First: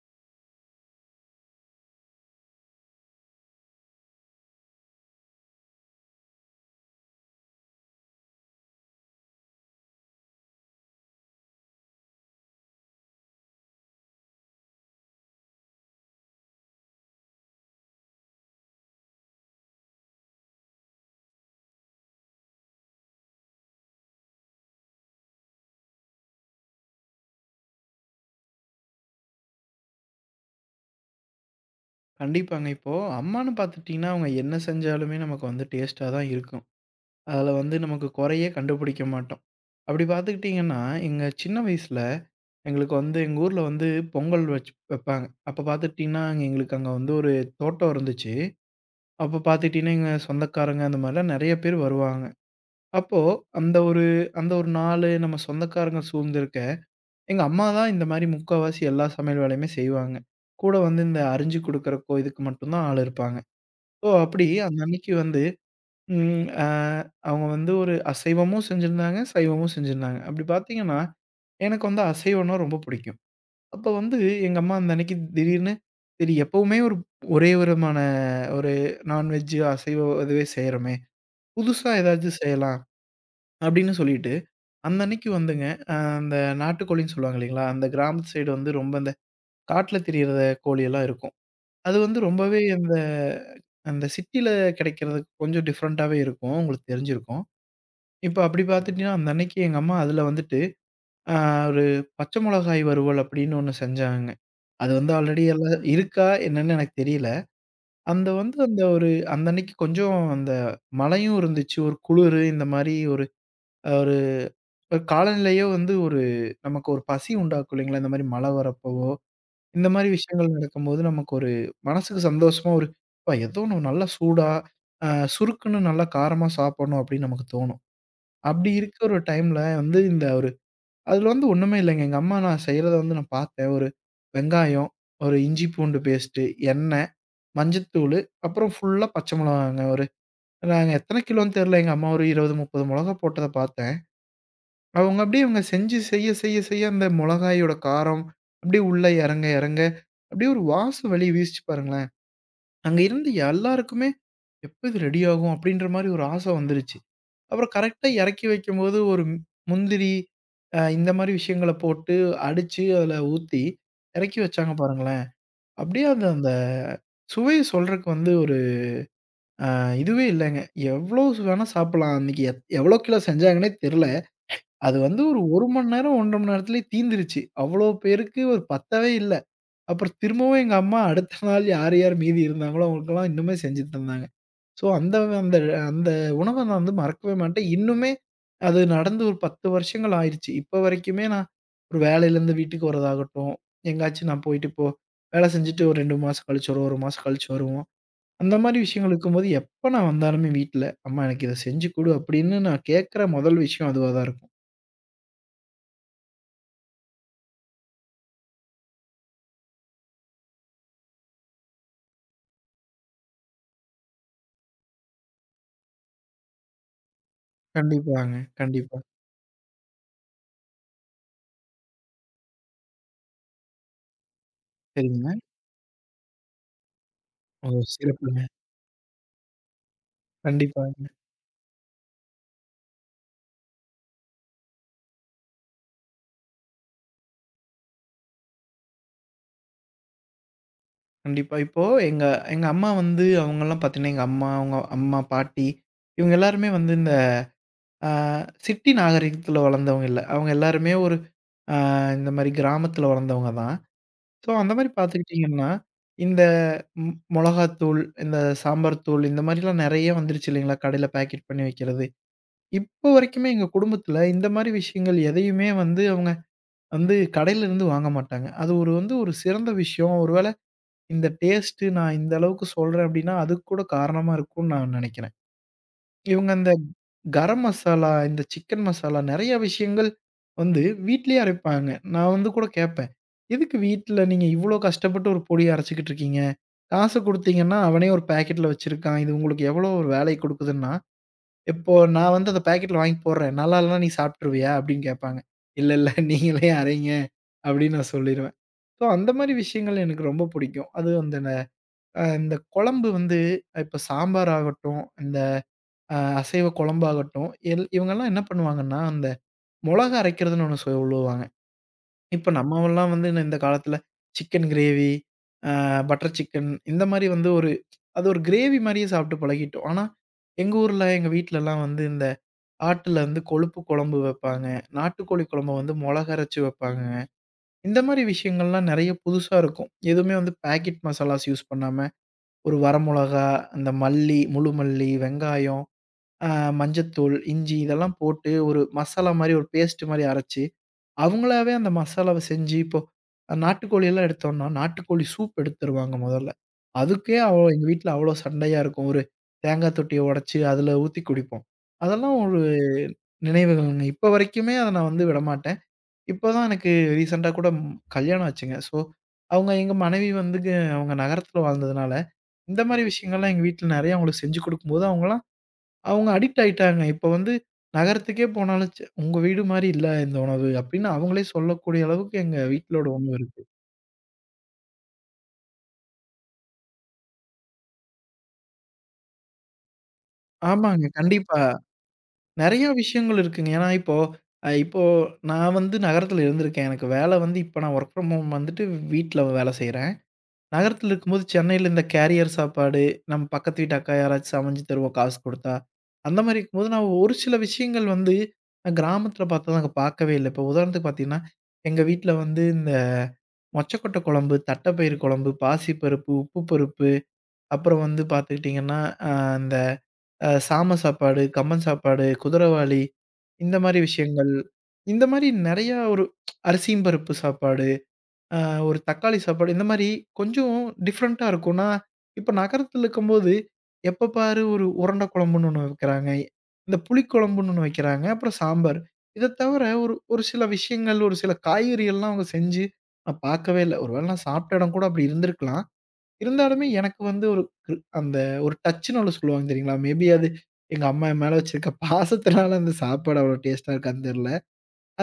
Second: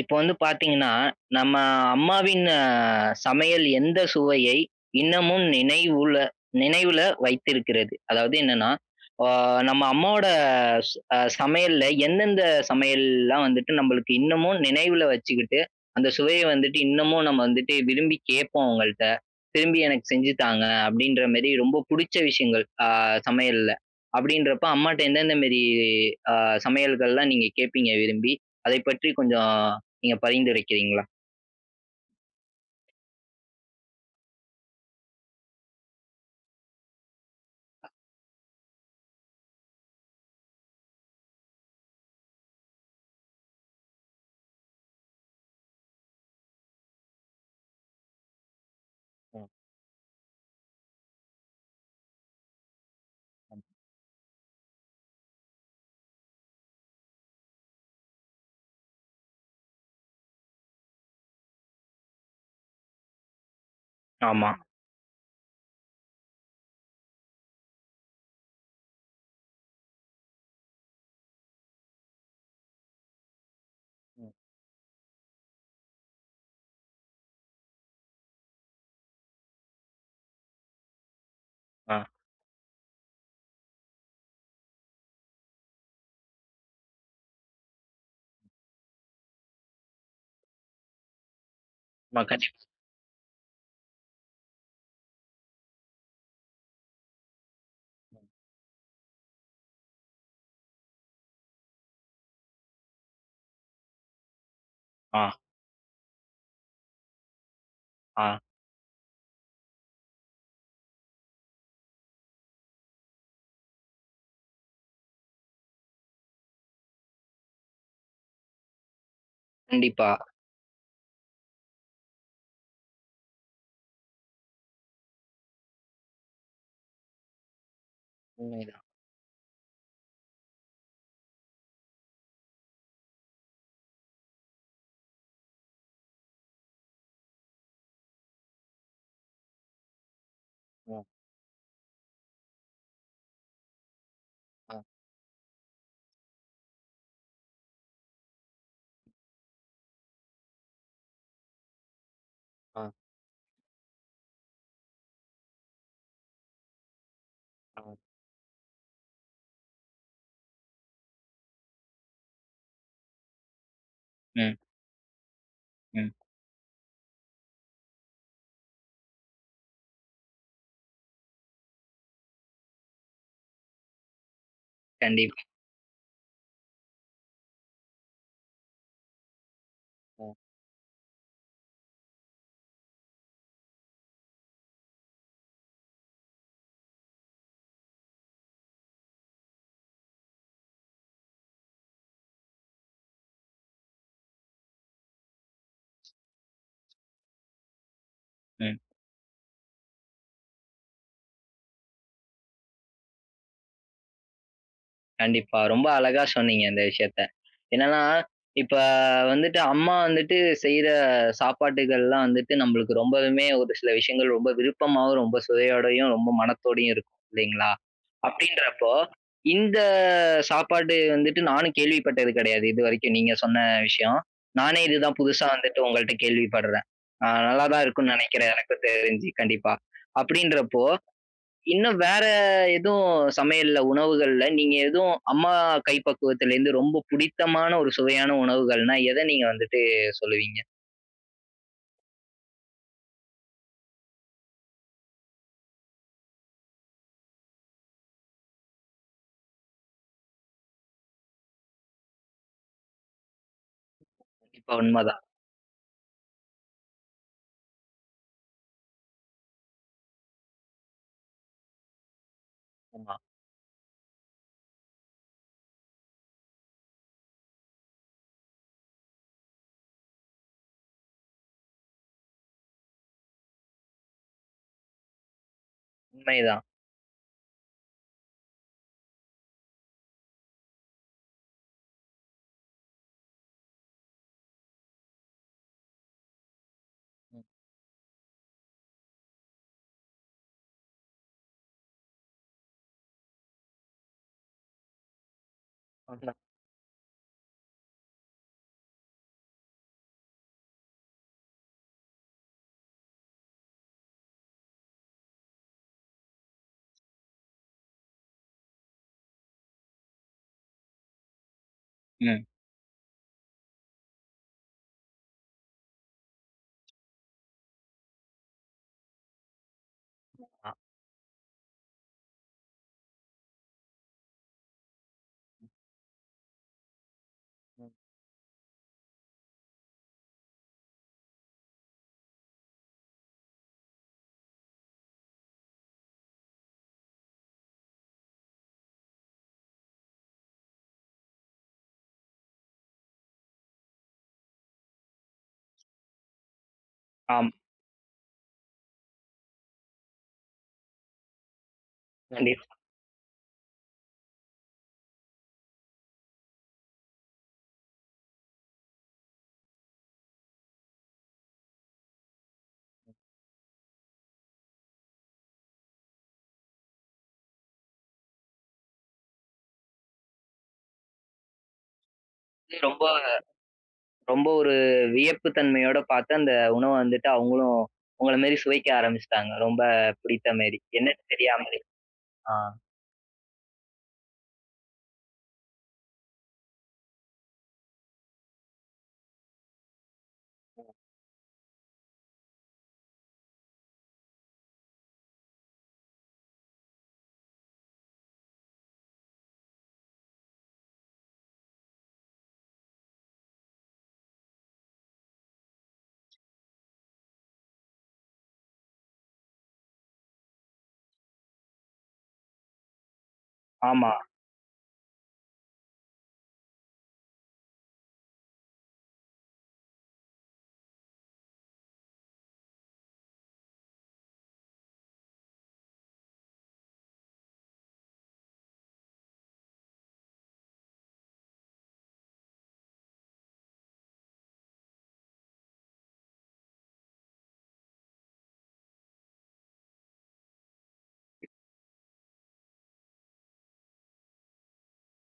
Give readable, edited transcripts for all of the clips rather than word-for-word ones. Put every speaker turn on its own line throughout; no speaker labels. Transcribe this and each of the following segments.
இப்போ வந்து பார்த்தீங்கன்னா, நம்ம அம்மாவின் சமையல் எந்த சுவையை இன்னமும் நினைவுல நினைவுல வைத்திருக்கிறது? அதாவது என்னன்னா, ஆ நம்ம அம்மாவோட ஸ் அ சமையல்ல எந்தெந்த சமையல்லாம் வந்துட்டு நம்மளுக்கு இன்னமும் நினைவுல வச்சுக்கிட்டு, அந்த சுவைய வந்துட்டு இன்னமும் நம்ம வந்துட்டு விரும்பி கேட்போம் அவங்கள்ட்ட. திரும்பி எனக்கு செஞ்சு தாங்க அப்படின்ற மாரி ரொம்ப புடிச்ச விஷயங்கள் சமையல்ல. அப்படின்றப்ப அம்மாட்ட எந்தெந்த மாரி அ சமையல்கள்லாம் நீங்க கேட்பீங்க விரும்பி? அதை பற்றி கொஞ்சம் நீங்க பரிந்துரைக்கிறீங்களா?
கண்டிப்பாங்க. இப்போ அம்மான்னு பார்த்துட்டீங்கன்னா, அவங்க என்ன செஞ்சாலுமே நமக்கு வந்து டேஸ்ட்டா தான் இருக்கும். அதுல வந்து நமக்கு குறையே கண்டுபிடிக்க மாட்டோம். அப்படி பார்த்துக்கிட்டீங்கன்னா, எங்க சின்ன வயசுல எங்களுக்கு வந்து எங்க ஊர்ல வந்து பொங்கல் வச்சு வைப்பாங்க. அப்ப பார்த்துக்கிட்டீங்கன்னா, எங்களுக்கு அங்க வந்து ஒரு தோட்டம் இருந்துச்சு. அப்ப
ம்.
பார்த்துக்கிட்டீங்கன்னா, எங்க சொந்தக்காரங்க அந்த மாரிலாம் நெறைய பேர் வருவாங்க. அப்போ அந்த ஒரு அந்த ஒரு நாளு நம்ம சொந்தக்காரங்க சூழ்ந்திருக்க, எங்க அம்மா தான் இந்த மாரி முக்காவாசி எல்லா சமையல் வேலையுமே செய்வாங்க. கூட வந்து இந்த அரிஞ்சு குடுக்குறக்கோ இதுக்கு மட்டும் தான் ஆள் இருப்பாங்க. ஓ! அப்படி
ஆமா.
அந்த அன்னைக்கு வந்து, ம் அ அவங்க வந்து ஒரு அசைவமும் செஞ்சிருந்தாங்க, சைவமும் செஞ்சிருந்தாங்க. அப்படி பார்த்தீங்கன்னா, எனக்கு வந்து அசைவம்னா ரொம்ப புடிக்கும். அப்ப வந்து எங்க அம்மா அந்த அன்னைக்கு திடீர்னு, சரி எப்பவுமே ஒரு ஒரே விதமான ஒரு நான்வெஜ், அசைவ இதுவே செய்றோமே, புதுசா
ஆமா. ம். ஆ.
ஏதாச்சும் செய்யலாம் அப்படின்னு சொல்லிட்டு, அந்த அன்னைக்கு வந்துங்க அந்த நாட்டுக்கோழின்னு சொல்லுவாங்க இல்லைங்களா? அந்த கிராமத்து சைடு வந்து ரொம்ப இந்த காட்டுல திரியற கோழியெல்லாம் இருக்கும். அது வந்து
ஆமா.
ரொம்பவே
கண்டிப்பா.
அந்த அந்த சிட்டில கிடைக்கிறது கொஞ்சம் டிஃபரெண்ட்டாவே இருக்கும். உங்களுக்கு தெரிஞ்சிருக்கும். இப்ப அப்படி பார்த்துட்டீங்கன்னா, அந்த அன்னைக்கு எங்க அம்மா அதுல வந்துட்டு, அ ஒரு பச்சை மிளகாய் வறுவல் அப்படின்னு ஒண்ணு செஞ்சாங்க. அது வந்து
ஆ,
ஆல்ரெடி எல்லாம் இருக்கா என்னன்னு எனக்கு தெரியல. அந்த
ஆ.
வந்து அந்த ஒரு அந்த அன்னைக்கு கொஞ்சம் அந்த மழையும் இருந்துச்சு. ஒரு குளிரு இந்த மாரி ஒரு ஒரு காலநிலையே வந்து ஒரு நமக்கு ஒரு பசி உண்டாக்கும் இல்லைங்களா? இந்த மாரி மழை வரப்பவோ இந்த மாரி
கண்டிப்பா.
விஷயங்கள் நடக்கும்போது நமக்கு ஒரு மனசுக்கு சந்தோஷமா ஒரு, "அப்பா ஏதோ ஒண்ணு நல்லா சூடா, அ சுருக்குன்னு நல்லா காரமா சாப்பிடணும்." அப்படின்னு நமக்கு தோணும். அப்படி
உண்மைதான்.
இருக்கிற ஒரு டைம்ல வந்து இந்த ஒரு அதில வந்து ஒண்ணுமே இல்லைங்க. எங்க அம்மா நான் செய்றத வந்து நான் பார்த்தேன். ஒரு வெங்காயம், ஒரு இஞ்சி பூண்டு பேஸ்ட்டு, எண்ணெய், மஞ்சத்தூளு, அப்புறம் ஃபுல்லா பச்சை மொளகாங்க. ஒரு நாங்க
ம்.
எத்தன கிலோன்னு தெரியல. எங்க அம்மா ஒரு 20, 30 மொளகா போட்டத பார்த்தேன்.
ஆ,
அவங்க அப்படியே இவங்க செஞ்சு செய்ய செய்ய செய்ய அந்த மொளகாயோட காரம் அப்படியே உள்ள இறங்க இறங்க, அப்படியே ஒரு வாசம் வெளிய வீசுச்சு பாருங்களேன்.
ஆ,
அங்க இருந்த எல்லாருக்குமே எப்ப இது ரெடி ஆகும் அப்படின்ற மாரி ஒரு ஆசை வந்துருச்சு. அப்புறம்
ஆ.
கரெக்ட்டா இறக்கி வைக்கும்போது ஒரு முந்திரி, இந்த மாரி விஷயங்கள போட்டு அடிச்சு அதுல ஊத்தி இறக்கி
ம்,
வச்சாங்க பாருங்களேன். அப்படியே
ம்.
அந்த அந்த சுவைய சொல்றக்கு வந்து ஒரு அ இதுவே இல்லங்க. எவ்வளோ வேணா சாப்பிடலாம். அன்னைக்கு எவ்வளோ கிலோ செஞ்சாங்கன்னே தெரியல. அது வந்து ஒரு
கண்டிப்பா.
1 மணி நேரம், 1 1/2 மணி நேரத்திலேயே தீந்துருச்சு. அவ்வளோ பேருக்கு ஒரு பத்தவே இல்ல. அப்புறம்
ம்,
திரும்பவும் எங்க அம்மா அடுத்த நாள் யார், யார் மீதி இருந்தாங்களோ அவங்களுக்கெல்லாம் இன்னுமே செஞ்சு தந்தாங்க. ஸோ அந்த அந்த அந்த உணவ நான் வந்து மறக்கவே மாட்டேன். இன்னுமே அது நடந்து ஒரு 10 வருஷங்கள் ஆயிருச்சு. இப்போ வரைக்குமே நான் ஒரு வேலையிலேருந்து வீட்டுக்கு வரதாகட்டும், எங்கேயாச்சும் நான் போயிட்டு இப்போ வேலை செஞ்சுட்டு ஒரு 2 மாசம் கழிச்சு வருவோம், 1 மாசம் கழிச்சு வருவோம். அந்த மாரி
ம்.
விஷயங்கள் இருக்கும்போது எப்ப நான் வந்தாலுமே வீட்ல, "அம்மா எனக்கு இத செஞ்சு குடு" அப்படின்னு நான் கேட்கிற முதல் விஷயம் அதுவா தான் இருக்கும்.
கண்டிப்பா. ரொம்ப அழகா சொன்னீங்க இந்த விஷயத்த. என்னன்னா, இப்ப வந்துட்டு அம்மா வந்துட்டு செய்ற சாப்பாட்டுகள்லாம் வந்துட்டு நம்மளுக்கு ரொம்பவுமே ஒரு சில விஷயங்கள் ரொம்ப விருப்பமாவும், ரொம்ப சுவையோடையும், ரொம்ப மனத்தோடயும் இருக்கும் இல்லைங்களா?
கண்டிப்பாங்க.
அப்படின்றப்போ,
கண்டிப்பா.
இந்த சாப்பாடு வந்துட்டு நானும் கேள்விப்பட்டது கிடையாது இதுவரைக்கும் நீங்க சொன்ன விஷயம். நானே இதுதான்
சரிங்க.
புதுசா வந்துட்டு உங்கள்ட்ட கேள்விப்படுறேன்.
ஓ!
நல்லாதான் இருக்கும்னு
சிறப்புங்க.
நினைக்கிறேன் எனக்கும் தெரிஞ்சு கண்டிப்பா. அப்படின்றப்போ
கண்டிப்பாங்க.
இன்னும் வேற எதுவும் சமையல்ல, உணவுகள்ல நீங்க எதுவும் அம்மா கைப்பக்குவத்திலேருந்து ரொம்ப புடித்தமான ஒரு சுவையான உணவுகள்னா, எத நீங்க வந்துட்டு சொல்லுவீங்க?
கண்டிப்பா. இப்போ எங்க எங்க அம்மா வந்து அவங்கலாம் பார்த்தீங்கன்னா, எங்க அம்மா, அவங்க அம்மா, பாட்டி இவங்க எல்லாருமே வந்து இந்த அ சிட்டி நாகரிகத்தில வளர்ந்தவங்க இல்ல. அவங்க எல்லாருமே ஒரு அ இந்த மாரி கிராமத்தில வளர்ந்தவங்க தான். ஸோ, அந்த
கண்டிப்பா
மாரி
உண்மதான்.
பார்த்துக்கிட்டீங்கன்னா, இந்த மொளகாத்தூள், இந்த சாம்பார் தூள் இந்த மாரிலாம் நெறைய வந்துருச்சு இல்லைங்களா? கடையில பேக்கெட் பண்ணி வைக்கிறது. இப்போ
ஆமா.
வரைக்குமே எங்க குடும்பத்தில இந்த மாரி விஷயங்கள் எதையுமே வந்து அவங்க வந்து கடையில இருந்து வாங்க மாட்டாங்க. அது ஒரு வந்து ஒரு சிறந்த விஷயம். ஒருவேள இந்த டேஸ்ட்டு நான் இந்த அளவுக்கு சொல்றேன் அப்டின்னா, அதுக்கு கூட காரணமா இருக்கும்னு நான் நெனைக்கிறேன். இவங்க
உண்மைதான்.
அந்த கரம் மசாலா, இந்த சிக்கன் மசாலா நெறைய விஷயங்கள் வந்து வீட்லயே அரைப்பாங்க. நான் வந்து கூட கேட்பேன். எதுக்கு வீட்ல நீங்க இவ்ளோ கஷ்டப்பட்டு ஒரு பொடிய அரைச்சுக்கிட்டு இருக்கீங்க? காசு
ம்.
குடுத்தீங்கன்னா, அவனே ஒரு பாக்கெட்ல வச்சிருக்கான். இது உங்களுக்கு எவ்வளோ ஒரு வேலை குடுக்குதுன்னா, இப்போ நான் வந்து அந்த பாக்கெட்ல வாங்கி போடுறேன். நல்லா இல்லன்னா நீ சாப்ட்டுருவியா? அப்படின்னு கேட்பாங்க. இல்ல, இல்ல
உண்ம.
நீங்களே அறைங்க அப்படின்னு நான் சொல்லிருவேன். ஸோ அந்த மாரி விஷயங்கள் எனக்கு ரொம்ப பிடிக்கும். அதுவும் அந்த ந அ இந்த குழம்பு வந்து இப்ப சாம்பார் ஆகட்டும், இந்த அ அசைவ குழம்பாகட்டும், இவங்கலாம் என்ன பண்ணுவாங்கன்னா, அந்த மொளகா அரைக்கிறதுன்னு ஒண்ணு சொல்லுவாங்க.
ம்.
இப்ப நம்மவெல்லாம் வந்து இந்த காலத்துல சிக்கன் கிரேவி, அ பட்டர் சிக்கன் இந்த மாரி வந்து ஒரு அது ஒரு கிரேவி மாரியே சாப்ட்டு பழகிட்டோம். ஆனா
ஆ
எங்க ஊர்ல, எங்க வீட்லலாம் வந்து இந்த ஆட்டுல இருந்து கொழுப்பு குழம்பு வைப்பாங்க. நாட்டுக்கோழி குழம்ப வந்து மொளகு அரைச்சு வைப்பாங்க. இந்த மாரி விஷயங்கள்லாம் நெறைய புதுசா இருக்கும். எதுவுமே வந்து பாக்கெட் மசாலாஸ் யூஸ் பண்ணாம, ஒரு வரமொளகா, இந்த மல்லி, முழு மல்லி, வெங்காயம், அ மஞ்சத்தூள், இஞ்சி இதெல்லாம் போட்டு ஒரு மசாலா மாரி ஒரு பேஸ்ட் மாரி அரைச்சு அவங்களாவே அந்த மசாலாவ செஞ்சு இப்போ நாட்டுக்கோழி எல்லாம் எடுத்தோம்னா, நாட்டுக்கோழி சூப் எடுத்து தருவாங்க முதல்ல. அதுக்கே
ஆமா.
அவ எங்க வீட்ல அவ்ளோ சண்டையா இருக்கும். ஒரு தேங்காய் தொட்டிய உடைச்சு அதில ஊத்தி குடிப்போம். அதெல்லாம் ஒரு
கண்டிப்பா.
நினைவுகள்ங்க. இப்ப வரைக்குமே அத நான் வந்து விடமாட்டேன். இப்போ தான் எனக்கு ரீசென்ட்டா கூட கல்யாணம் ஆச்சுங்க. ஸோ அவங்க எங்க மனைவி வந்துங்க அவங்க நகரத்தில வாழ்ந்ததுனால, இந்த மாரி விஷயங்கள்லாம் எங்க வீட்ல நெறைய அவங்களுக்கு செஞ்சு குடுக்கும்போது அவங்கலாம் அவங்க அடிக்ட் ஆயிட்டாங்க. இப்ப வந்து நகரத்துக்கே போனாலும், "ச்சே உங்க வீடு மாரி இல்ல இந்த உணவு" அப்படின்னு அவங்களே சொல்லக்கூடிய அளவுக்கு எங்க
அது ரொம்ப
வீட்லோட உணவு இருக்கு.
ரொம்ப ஒரு வியப்பு தன்மையோட பாத்து அந்த உணவ வந்துட்டு அவங்களும் உங்கள மாரி சுவைக்க ஆரம்பிச்சுட்டாங்க. ரொம்ப பிடித்த மாரி.
ஆமாங்க.
என்னன்னு
கண்டிப்பா.
தெரியாமலே. ஆ.
நெறைய விஷயங்கள் இருக்குங்க. ஏன்னா இப்போ அ இப்போ நான் வந்து நகரத்துல இருந்திருக்கேன். எனக்கு வேலை வந்து இப்ப நான் வொர்க் ஃப்ரம் ஹோம் வந்துட்டு வீட்ல வேலை செய்றேன். நகரத்துல இருக்கும்போது சென்னையில இந்த கேரியர் சாப்பாடு, நம்ம பக்கத்து வீட்டு அக்கா யாராச்சும் சமைஞ்சு தருவா காசு குடுத்தா. அந்த மாரி இருக்கும்போது நான் ஒரு சில விஷயங்கள் வந்து நான் கிராமத்துல பார்த்தா நாங்க பார்க்கவே இல்ல. இப்போ உதாரணத்துக்கு பார்த்தீங்கன்னா, எங்க வீட்ல வந்து மொச்சக்கொட்டை குழம்பு, தட்டைப்பயிறு குழம்பு, பாசிப்பருப்பு, உப்பு பருப்பு, அப்புறம் வந்து பார்த்துக்கிட்டிங்கன்னா, அ இந்த அ சாம சாப்பாடு, கம்பன் சாப்பாடு, குதிரைவாலி இந்த மாரி
ஆமா.
விஷயங்கள். இந்த மாரி நெறையா ஒரு அரிசியும் பருப்பு சாப்பாடு. அ ஒரு தக்காளி சாப்பாடு இந்த மாரி கொஞ்சம் டிஃப்ரெண்ட்டா இருக்கும். நான் இப்ப நகரத்துல இருக்கும்போது, எப்ப பாரு ஒரு உருண்ட குழம்புன்னு ஒண்ணு வைக்கிறாங்க. இந்த புளிக்குழம்புன்னு ஒண்ணு வைக்கிறாங்க. அப்புறம் சாம்பார். இத தவிர ஒரு ஒரு சில விஷயங்கள், ஒரு சில காய்கறிகள்லாம் அவங்க செஞ்சு நான் பார்க்கவே இல்ல. ஒருவேள நான் சாப்பிட்ட இடம் கூட அப்படி இருந்திருக்கலாம். இருந்தாலுமே எனக்கு வந்து ஒரு அந்த ஒரு டச்சுன்னு ஒண்ணு சொல்லுவாங்க தெரியுங்களா? மேபி அது எங்க அம்மா என் மேல வச்சிருக்க பாசத்தினால அந்த சாப்பாடு அவ்வளோ டேஸ்ட்டா இருக்கான்னு தெரியல.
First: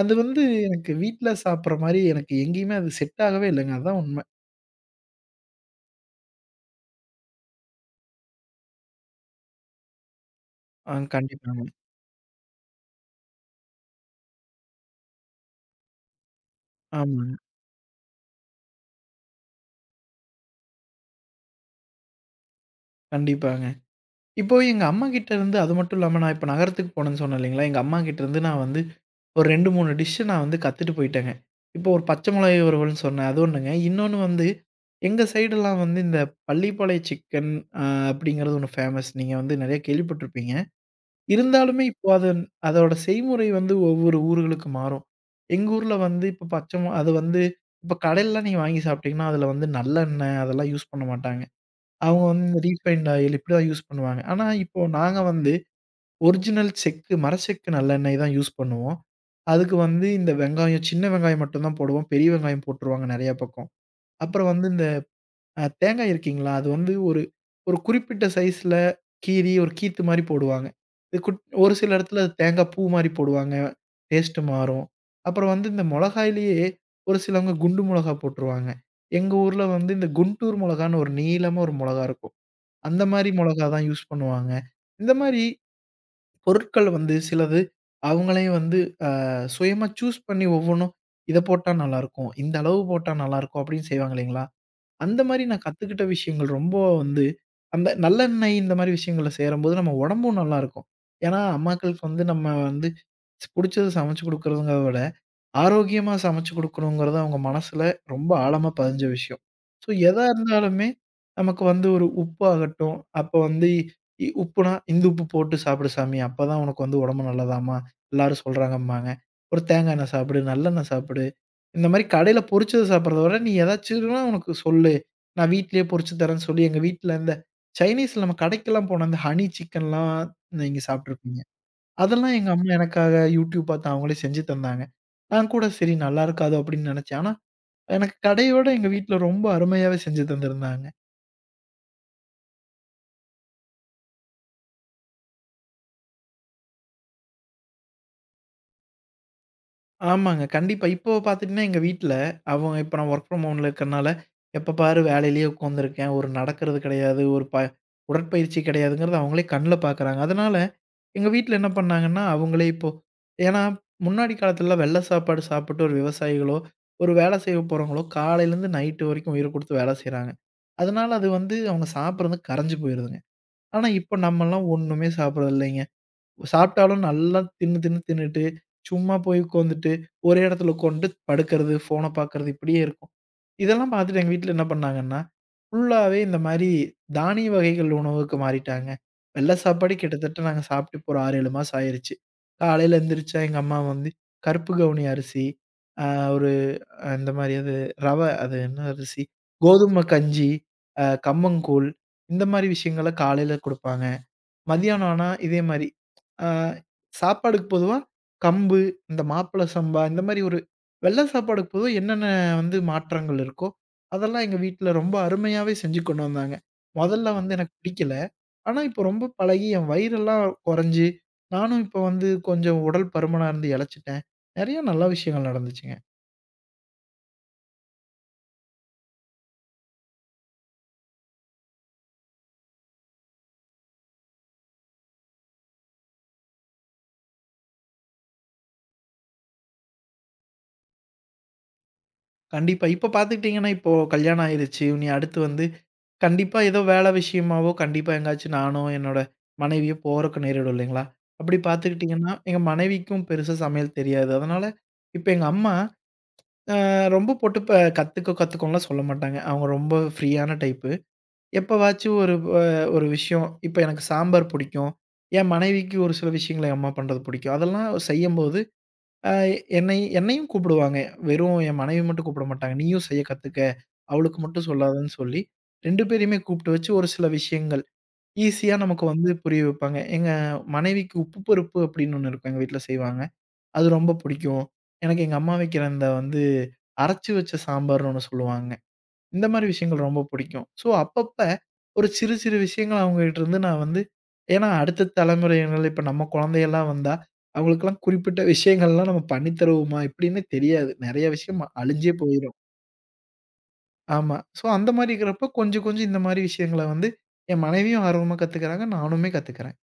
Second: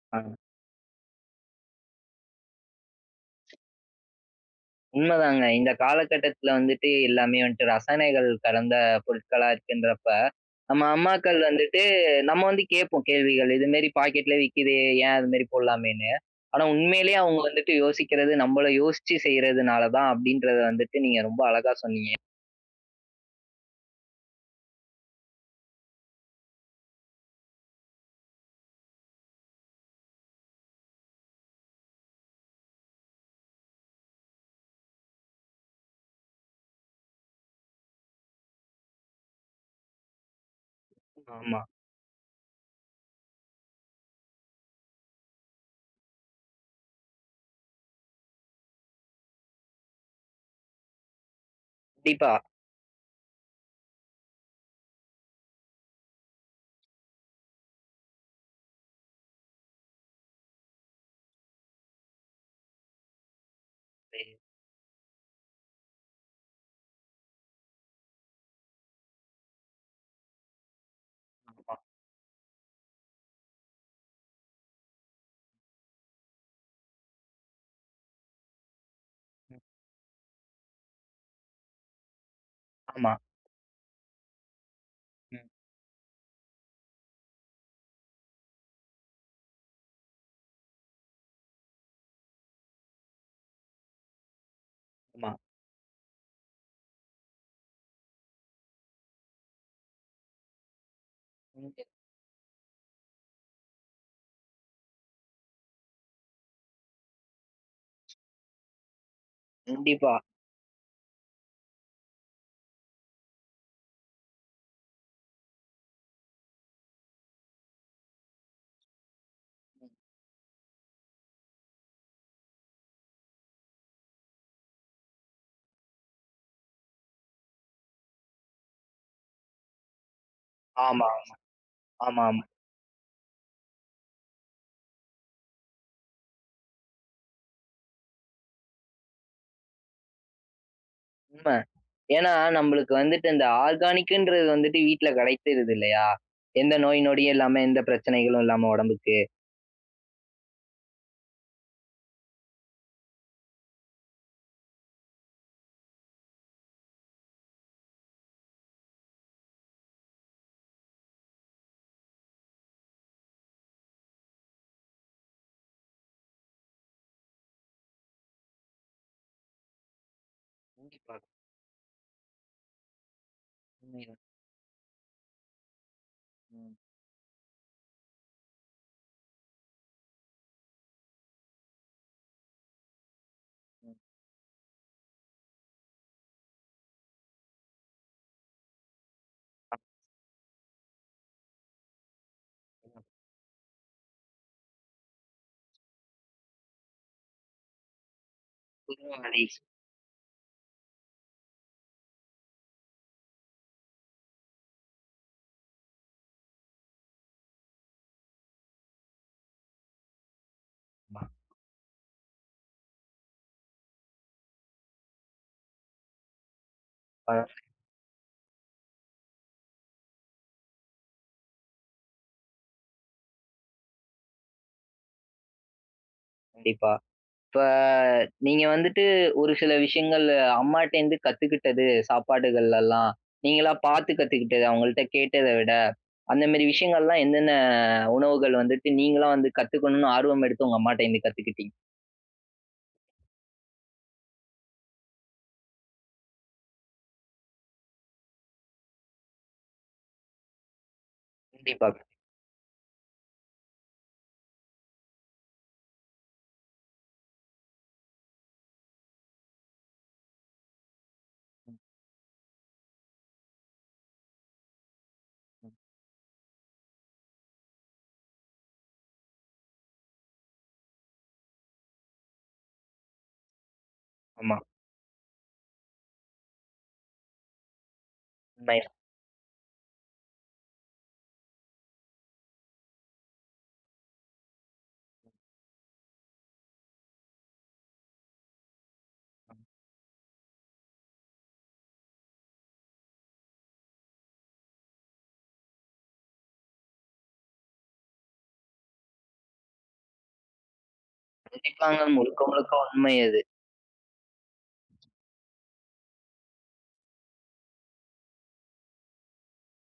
அது
ஆ.
வந்து எனக்கு வீட்ல சாப்பிடுற மாரி எனக்கு எங்கேயுமே அது செட் ஆகவே இல்லங்க. அதான் உண்ம.
உண்மதாங்க. இந்த காலகட்டத்தில வந்துட்டு எல்லாமே வந்துட்டு ரசாயனங்கள் கலந்த பொருட்களா இருக்குன்றப்ப நம்ம
ஆ
அம்மாக்கள்
கண்டிப்பாங்க.
வந்துட்டு நம்ம வந்து கேட்போம் கேள்விகள். இது மாரி பாக்கெட்ல விக்குதே, ஏன் அது மாரி போடலாமேன்னு. ஆனா உண்மையிலேயே
ஆமாங்க.
அவங்க வந்துட்டு யோசிக்கிறது, நம்மள யோசிச்சு செய்றதுனால தான் அப்படின்றத வந்துட்டு நீங்க ரொம்ப அழகா சொன்னீங்க.
கண்டிப்பாங்க. இப்போ எங்க அம்மாகிட்ட இருந்து அது மட்டும் இல்லாம நான் இப்ப நகரத்துக்கு போனேன்னு சொன்னேன் இல்லைங்களா? எங்க அம்மாகிட்ட இருந்து நான் வந்து ஒரு 2, 3 டிஷ் நான் வந்து கத்துட்டு போயிட்டேங்க. இப்போ ஒரு பச்சை மிளகாய் வறுவல்ன்னு சொன்னேன். அது ஒண்ணுங்க. இன்னொன்னு வந்து எங்க சைடெல்லாம் வந்து இந்த பள்ளிப்பாளைய சிக்கன் அ அப்படிங்கிறது ஒண்ணு ஃபேமஸ். நீங்க வந்து நெறைய கேள்விப்பட்டுருப்பீங்க.
ஆமா.
இருந்தாலுமே இப்போ அது அதோட செய்முறை வந்து ஒவ்வொரு ஊர்களுக்கு மாறும். எங்க ஊர்ல வந்து இப்ப பச்சமா அது வந்து இப்ப கடையிலலாம் நீங்க வாங்கி சாப்பிட்டீங்கன்னா, அதுல வந்து நல்லெண்ணெய் அதெல்லாம் யூஸ் பண்ண மாட்டாங்க. அவங்க
கண்டிப்பா.
வந்து இந்த ரீஃபைண்ட் ஆயில் இப்படி தான் யூஸ் பண்ணுவாங்க. ஆனா இப்போ நாங்க வந்து ஒரிஜினல் செக்கு மரச்செக்கு நல்லெண்ணெய் தான் யூஸ் பண்ணுவோம். அதுக்கு வந்து இந்த வெங்காயம் சின்ன வெங்காயம் மட்டும் தான் போடுவோம். பெரிய வெங்காயம் போட்டுருவாங்க நெறைய பக்கம். அப்புறம் வந்து இந்த தேங்காய் இருக்குங்களா, அது வந்து ஒரு ஒரு குறிப்பிட்ட சைஸ்ல கீறி ஒரு கீத்து மாரி போடுவாங்க. இது குட் ஒரு
ஆமா.
சில இடத்துல அது தேங்காய் பூ மாரி போடுவாங்க. டேஸ்ட்டு மாறும். அப்புறம் வந்து இந்த மொளகாயிலேயே ஒரு சிலவங்க குண்டு மொளகா போட்டுருவாங்க. எங்க
ம்.
ஊர்ல வந்து இந்த குண்டூர் மொளகான்னு ஒரு நீளமா ஒரு மொளகா இருக்கும். அந்த
ஆமா.
மாரி மொளகா தான் யூஸ் பண்ணுவாங்க. இந்த மாரி
ம்.
பொருட்கள் வந்து சிலது அவங்களே வந்து அ சுயமா சூஸ் பண்ணி ஒவ்வொன்னும் இத போட்டா நல்லாருக்கும். இந்த அளவு போட்டா நல்லாருக்கும் அப்படின்னு செய்வாங்க இல்லைங்களா? அந்த
ஆமா.
மாரி நான் கத்துக்கிட்ட விஷயங்கள் ரொம்ப வந்து, அந்த நல்லெண்ணெய் இந்த மாரி விஷயங்கள்ல சேரும்போது நம்ம உடம்பும் நல்லாருக்கும். ஏன்னா,
ம்.
அம்மாக்களுக்கு வந்து நம்ம வந்து புடிச்சத சமைச்சு குடுக்குறதுங்க ஆரோக்கியமா சமைச்சு குடுக்கணுங்கிறது அவங்க மனசுல ரொம்ப ஆழமா பதிஞ்ச விஷயம். ஸோ,
கண்டிப்பா.
எதா இருந்தாலுமே நமக்கு வந்து ஒரு உப்பு ஆகட்டும், அப்ப வந்து உப்புனா, "இந்த உப்பு போட்டு சாப்பிடு சாமி. அப்பதான் உனக்கு வந்து உடம்பு நல்லதாம்மா. எல்லாரும் சொல்றாங்கம்பாங்க." ஒரு தேங்காய் எண்ணெய் சாப்பிடு, நல்லெண்ணெய் சாப்பிடு. இந்த மாரி கடையில பொரிச்சது சாப்பிடுறத விட, "நீ ஏதாச்சும்னா உனக்கு சொல்லு. நான் வீட்லயே பொரிச்சு தரேன்னு" சொல்லி எங்க வீட்ல இந்த சைனீஸ்ல நம்ம கடைக்கெல்லாம் போனா, இந்த ஹனி சிக்கன்லாம் நீங்க
ஆமா.
சாப்ட்டுருப்பீங்க.
ஆமா,
அதெல்லாம்
ஆமா.
எங்க அம்மா எனக்காக YouTube பார்த்து அவங்களே செஞ்சு தந்தாங்க. நான் கூட சரி நல்லா இருக்காதோ அப்படின்னு நினைச்சேன். ஆனா எனக்கு கடையோட எங்க வீட்ல ரொம்ப அருமையாவே செஞ்சு தந்திருந்தாங்க.
உண்ம. ஏன்னா நம்மளுக்கு வந்துட்டு இந்த ஆர்கானிக்ன்றது வந்துட்டு வீட்ல கிடைச்சிருது இல்லையா? எந்த நோய் நொடியும் இல்லாம, எந்த பிரச்சனைகளும் இல்லாம உடம்புக்கு.
ஆமாங்க. கண்டிப்பா. இப்போ பார்த்துட்டீங்கன்னா எங்க வீட்ல அவங்க இப்ப நான் வொர்க் ஃப்ரம் ஹோம்ல இருக்கறனால, எப்ப பாரு வேலையிலேயே உட்காந்துருக்கேன். ஒரு நடக்கிறது கிடையாது. ஒரு ப உடற்பயிற்சி கிடையாதுங்கிறது அவங்களே கண்ல பார்க்குறாங்க. அதனால எங்க வீட்ல என்ன பண்ணாங்கன்னா, அவங்களே இப்போ ஏன்னா முன்னாடி காலத்துலலாம் வெள்ள சாப்பாடு சாப்பிட்டு ஒரு விவசாயிகளோ, ஒரு வேலை செய்ய போறவங்களோ காலையிலேருந்து நைட்டு வரைக்கும் உயிர குடுத்து வேலை செய்றாங்க. அதனால
கண்டிப்பா.
அது வந்து அவங்க சாப்பிடுறது கரைஞ்சு போயிருதுங்க. ஆனா இப்ப
உண்மைதான்.
நம்மலாம் ஒண்ணுமே சாப்பிடுறது இல்லைங்க.
ம்.
சாப்பிட்டாலும் நல்லா தின்னு தின்னு தின்னுட்டு, சும்மா போய் உட்காந்துட்டு, ஒரே இடத்துல உட்காந்துட்டு படுக்கிறது, ஃபோன பார்க்கறது இப்படியே இருக்கும். இதெல்லாம்
ம்.
பார்த்துட்டு எங்க வீட்ல என்ன பண்ணாங்கன்னா, ஃபுல்லாவே இந்த மாரி தானிய வகைகள் உணவுக்கு மாறிட்டாங்க. வெள்ள
ஆமா.
சாப்பாடு கிட்டத்தட்ட நாங்க சாப்பிட்டு இப்போ ஒரு 6, 7 மாசம் ஆயிருச்சு. காலையில எந்திரிச்சா எங்க அம்மா வந்து கருப்பு கவுனி அரிசி, அ ஒரு இந்த மாரி அது ரவ அது என்ன
புது
அரிசி?
வழி.
கோதுமை கஞ்சி, கம்மங்கூழ் இந்த மாரி விஷயங்கள காலையில குடுப்பாங்க. மதியானம் ஆனா இதே மாரி. ஆ சாப்பாடுக்கு பொதுவா கம்பு, இந்த மாப்பிள சம்பா இந்த மாரி ஒரு வெள்ள சாப்பாடுக்கு பொதுவா என்னென்ன வந்து மாற்றங்கள் இருக்கோ, அதெல்லாம் எங்க வீட்ல ரொம்ப அருமையாவே செஞ்சு கொண்டு வந்தாங்க. முதல்ல
ஆ,
வந்து எனக்கு பிடிக்கல. ஆனா இப்போ ரொம்ப பழகி என் வயிறெல்லாம் குறைஞ்சு, நானும் இப்போ வந்து கொஞ்சம் உடல் பருமனா இருந்து இளச்சிட்டேன். நெறைய நல்ல விஷயங்கள் நடந்துச்சுங்க.
கண்டிப்பா. இப்ப நீங்க வந்துட்டு ஒரு சில விஷயங்கள் அம்மாட்டேருந்து கத்துக்கிட்டது சாப்பாடுகள்லலாம், நீங்களா பார்த்து கத்துக்கிட்டது, அவங்கள்ட்ட கேட்டத விட, அந்த மாரி விஷயங்கள்லாம் என்னென்ன உணவுகள் வந்துட்டு நீங்களா வந்து கத்துக்கணும்னு ஆர்வம் எடுத்து உங்க அம்மாட்டேருந்து கத்துக்கிட்டீங்க?
கண்டிப்பா. இப்போ பார்த்துக்கிட்டீங்கன்னா, இப்போ கல்யாணம் ஆயிருச்சு. இனி அடுத்து வந்து கண்டிப்பா ஏதோ வேலை விஷயமாவோ, கண்டிப்பா எங்கேயாச்சும் நானோ, என்னோட மனைவியோ போறக்கு நேரிடும் இல்லைங்களா? அப்படி
கண்டிப்பா.
பார்த்துக்கிட்டீங்கன்னா, எங்க மனைவிக்கும் பெருசா சமையல் தெரியாது. அதனால, இப்ப எங்க அம்மா அ ரொம்ப போட்டு கத்துக்கோ கத்துக்கோன்னுலாம் சொல்ல மாட்டாங்க. அவங்க ரொம்ப ஃப்ரீயான டைப்பு. எப்பவாச்சும் ஒரு அ ஒரு விஷயம், இப்ப எனக்கு சாம்பார் பிடிக்கும். என்
ம்.
மனைவிக்கு ஒரு சில விஷயங்கள என் அம்மா பண்றது பிடிக்கும். அதெல்லாம் செய்யும்போது அ என்னை என்னையும் கூப்பிடுவாங்க. வெறும் என் மனைவிய மட்டும் கூப்பிட மாட்டாங்க. "நீயும் செய்ய கத்துக்க. அவளுக்கு
ஆமா.
மட்டும் சொல்லாதன்னு" சொல்லி 2 பேரையுமே கூப்பிட்டு வச்சு ஒரு சில விஷயங்கள் ஈஸியா
உண்மை.
நமக்கு வந்து புரிய வைப்பாங்க. எங்க மனைவிக்கு உப்பு பருப்பு அப்படின்னு ஒண்ணு இருக்கும். எங்க வீட்ல செய்வாங்க. அது ரொம்ப பிடிக்கும். எனக்கு எங்க அம்மா வைக்கிற அந்த வந்து அரைச்சு வச்ச சாம்பார்ன்னு ஒண்ணு சொல்லுவாங்க. இந்த மாரி விஷயங்கள் ரொம்ப பிடிக்கும். ஸோ, அப்பப்ப ஒரு சிறு சிறு விஷயங்கள் அவங்ககிட்ட இருந்து நான் வந்து ஏன்னா அடுத்த தலைமுறையினர் இப்ப நம்ம குழந்தையெல்லாம் வந்தா, அவங்களுக்கெல்லாம் குறிப்பிட்ட விஷயங்கள்லாம் நம்ம பண்ணி தருவோமா? இப்படின்னு தெரியாது. நெறைய விஷயம்
கண்டிப்பாங்க.
அழிஞ்சே
முழுக்க
போயிரும்.
முழுக்க உண்மை அது.
ஆமா. ஸோ, அந்த மாரி இருக்கிறப்ப கொஞ்சம் கொஞ்சம் இந்த மாரி விஷயங்கள வந்து என் மனைவியும் ஆர்வமா கத்துக்கிறாங்க. நானுமே கத்துக்கிறேன்.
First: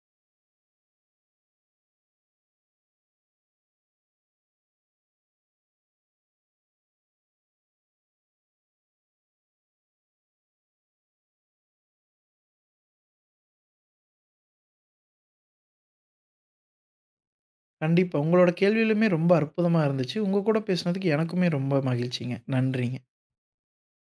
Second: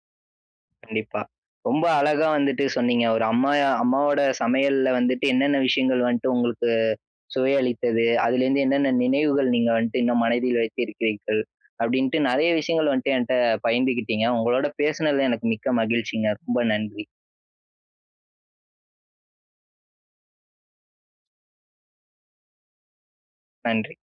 கண்டிப்பா. ரொம்ப அழகா வந்துட்டு சொன்னீங்க. ஒரு அம்மா அம்மாவோட சமையல்ல வந்துட்டு என்னென்ன விஷயங்கள் வந்துட்டு உங்களுக்கு சுவையளித்தது, அதுலேருந்து என்னென்ன நினைவுகள் நீங்க வந்துட்டு இன்னும் மனதில் வைத்திருக்கிறீர்கள்? அப்படின்ட்டு நெறைய விஷயங்கள் வந்துட்டு என்ட்ட பகிர்ந்துக்கிட்டீங்க. உங்களோட பேசுனதுல எனக்கு மிக்க மகிழ்ச்சிங்க. ரொம்ப நன்றி.
கண்டிப்பா. உங்களோட கேள்வியிலுமே ரொம்ப அற்புதமா இருந்துச்சு. உங்க கூட பேசினதுக்கு எனக்குமே ரொம்ப மகிழ்ச்சிங்க. நன்றிங்க.
நன்றி.